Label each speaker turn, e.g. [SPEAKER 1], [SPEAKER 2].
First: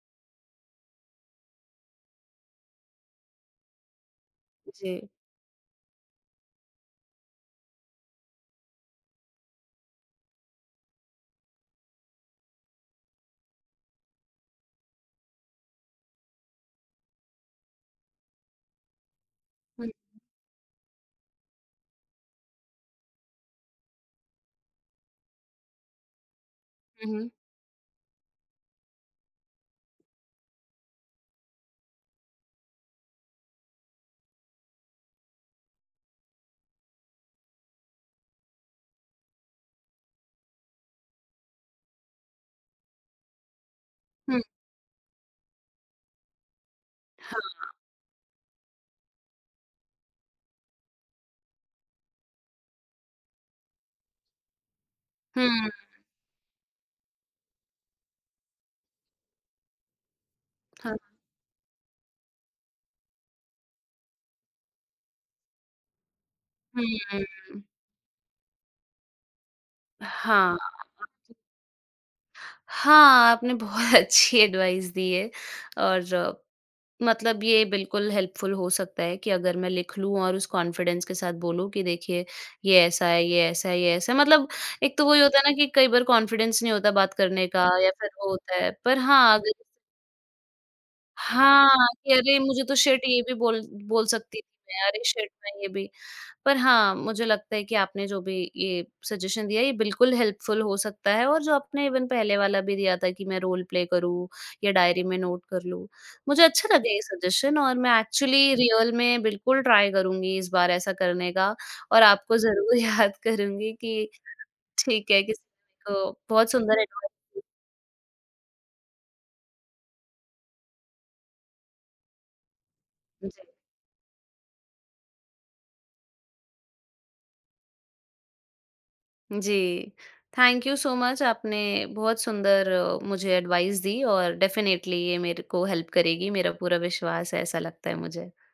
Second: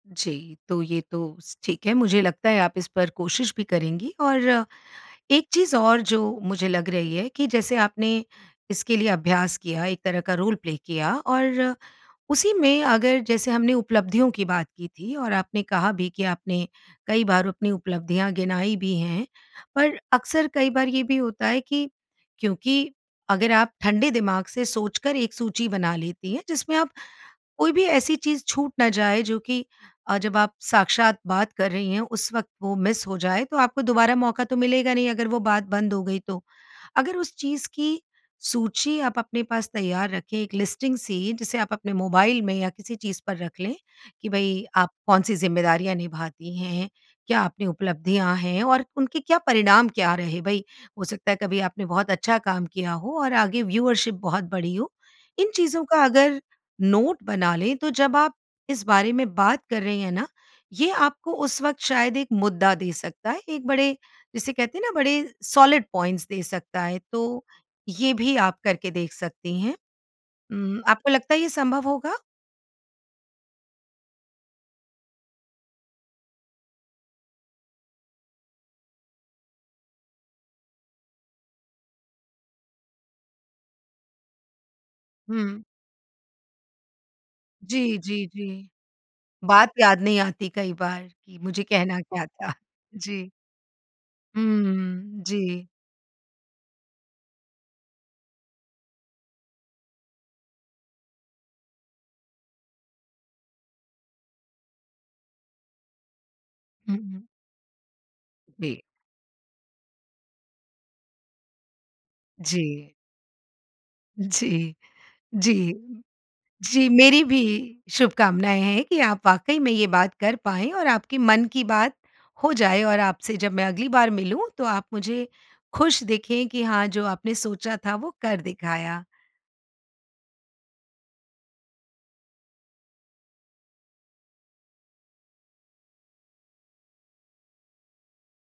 [SPEAKER 1] जी, तो ये तो स ठीक है मुझे लगता है आप इस पर कोशिश भी करेंगी और
[SPEAKER 2] जी।
[SPEAKER 1] एक चीज़ और जो मुझे लग रही है कि जैसे आपने इसके लिए अभ्यास किया, एक तरह का रोल प्ले किया, और उसी में अगर जैसे हमने उपलब्धियों की बात की थी और आपने कहा भी कि आपने कई बार अपनी उपलब्धियाँ गिनाई भी हैं।
[SPEAKER 2] हुँ।
[SPEAKER 1] पर अक्सर कई बार ये भी होता है कि क्योंकि अगर आप ठंडे दिमाग़ से सोच कर एक सूची बना लेती हैं जिसमें आप
[SPEAKER 2] हुँ, हुँ।
[SPEAKER 1] कोई भी ऐसी चीज़ छूट ना जाए जो कि अ, जब आप साक्षात बात कर रही हैं उस वक़्त वो मिस हो जाए तो आपको दोबारा मौका तो मिलेगा नहीं अगर वो बात बंद हो गई तो, अगर उस चीज़ की सूची आप अपने पास तैयार रखें एक लिस्टिंग सी, जिसे आप अपने मोबाइल में या किसी चीज़ पर रख लें, कि
[SPEAKER 2] हुँ।
[SPEAKER 1] भई आप कौन सी ज़िम्मेदारियाँ निभाती हैं हैं, क्या अपनी
[SPEAKER 2] हाँ।
[SPEAKER 1] उपलब्धियाँ हैं? और उनके क्या परिणाम क्या रहे? भई, हो सकता है कभी आपने बहुत अच्छा काम किया हो और आगे व्यूवरशिप बहुत बड़ी हो। इन
[SPEAKER 2] हुँ।
[SPEAKER 1] चीज़ों का अगर नोट बना लें तो जब आप इस बारे में बात कर रही हैं ना, ये
[SPEAKER 2] हाँ।
[SPEAKER 1] आपको उस वक़्त शायद एक मुद्दा दे सकता है, एक बड़े, जिसे कहते हैं ना बड़े सॉलिड पॉइंट्स दे सकता है तो
[SPEAKER 2] हम्म।
[SPEAKER 1] ये भी आप करके देख सकती हैं।
[SPEAKER 2] हाँ, हाँ
[SPEAKER 1] उम, आपको
[SPEAKER 2] जी।
[SPEAKER 1] लगता है ये संभव होगा?
[SPEAKER 2] हाँ, आपने बहुत अच्छी एडवाइस दी है, और मतलब ये बिल्कुल हेल्पफुल हो सकता है कि अगर मैं लिख लूँ और उस कॉन्फिडेंस के साथ बोलूँ कि देखिए ये ऐसा है, ये ऐसा है, ये ऐसा है, मतलब एक तो वही होता है ना
[SPEAKER 1] हुँ।
[SPEAKER 2] कि कई बार कॉन्फिडेंस नहीं होता बात करने का या
[SPEAKER 1] जी,
[SPEAKER 2] फिर
[SPEAKER 1] जी,
[SPEAKER 2] वो होता
[SPEAKER 1] जी,
[SPEAKER 2] है। पर हाँ, अगर
[SPEAKER 1] बात याद नहीं आती कई बार कि मुझे
[SPEAKER 2] हाँ,
[SPEAKER 1] कहना
[SPEAKER 2] कि
[SPEAKER 1] क्या
[SPEAKER 2] अरे
[SPEAKER 1] था?
[SPEAKER 2] मुझे तो शिट ये
[SPEAKER 1] जी।
[SPEAKER 2] भी बोल बोल सकती थी मैं अरे
[SPEAKER 1] हुँ,
[SPEAKER 2] शिट मैं ये
[SPEAKER 1] जी।
[SPEAKER 2] भी। पर हाँ, मुझे लगता है कि आपने जो भी ये सजेशन दिया है ये बिल्कुल हेल्पफुल हो सकता है और जो आपने इवन पहले वाला भी दिया था कि मैं रोल प्ले करूँ, या डायरी में नोट कर लूँ। मुझे अच्छा लगा
[SPEAKER 1] हुँ,
[SPEAKER 2] ये
[SPEAKER 1] हुँ।
[SPEAKER 2] सजेशन और मैं एक्चुअली
[SPEAKER 1] बी
[SPEAKER 2] रियल में बिल्कुल ट्राई करुँगी इस बार ऐसा करने का, और आपको ज़रूर
[SPEAKER 1] जी।
[SPEAKER 2] याद करुँगी कि
[SPEAKER 1] जी,
[SPEAKER 2] ठीक है, किसी
[SPEAKER 1] जी,
[SPEAKER 2] को बहुत सुंदर
[SPEAKER 1] जी,
[SPEAKER 2] एडवाइस
[SPEAKER 1] मेरी भी
[SPEAKER 2] दी।
[SPEAKER 1] शुभकामनाएँ हैं कि आप वाक़ई में ये बात कर पाएँ और आपके मन की बात हो जाए और आपसे
[SPEAKER 2] जी।
[SPEAKER 1] जब मैं अगली बार मिलूँ तो आप मुझे खुश दिखें कि हाँ, जो आपने सोचा था वो कर दिखाया।
[SPEAKER 2] जी, थैंक यू सो मच आपने बहुत सुंदर मुझे एडवाइस दी और डेफिनिटली ये मेरे को हेल्प करेगी, मेरा पूरा विश्वास है ऐसा लगता है मुझे।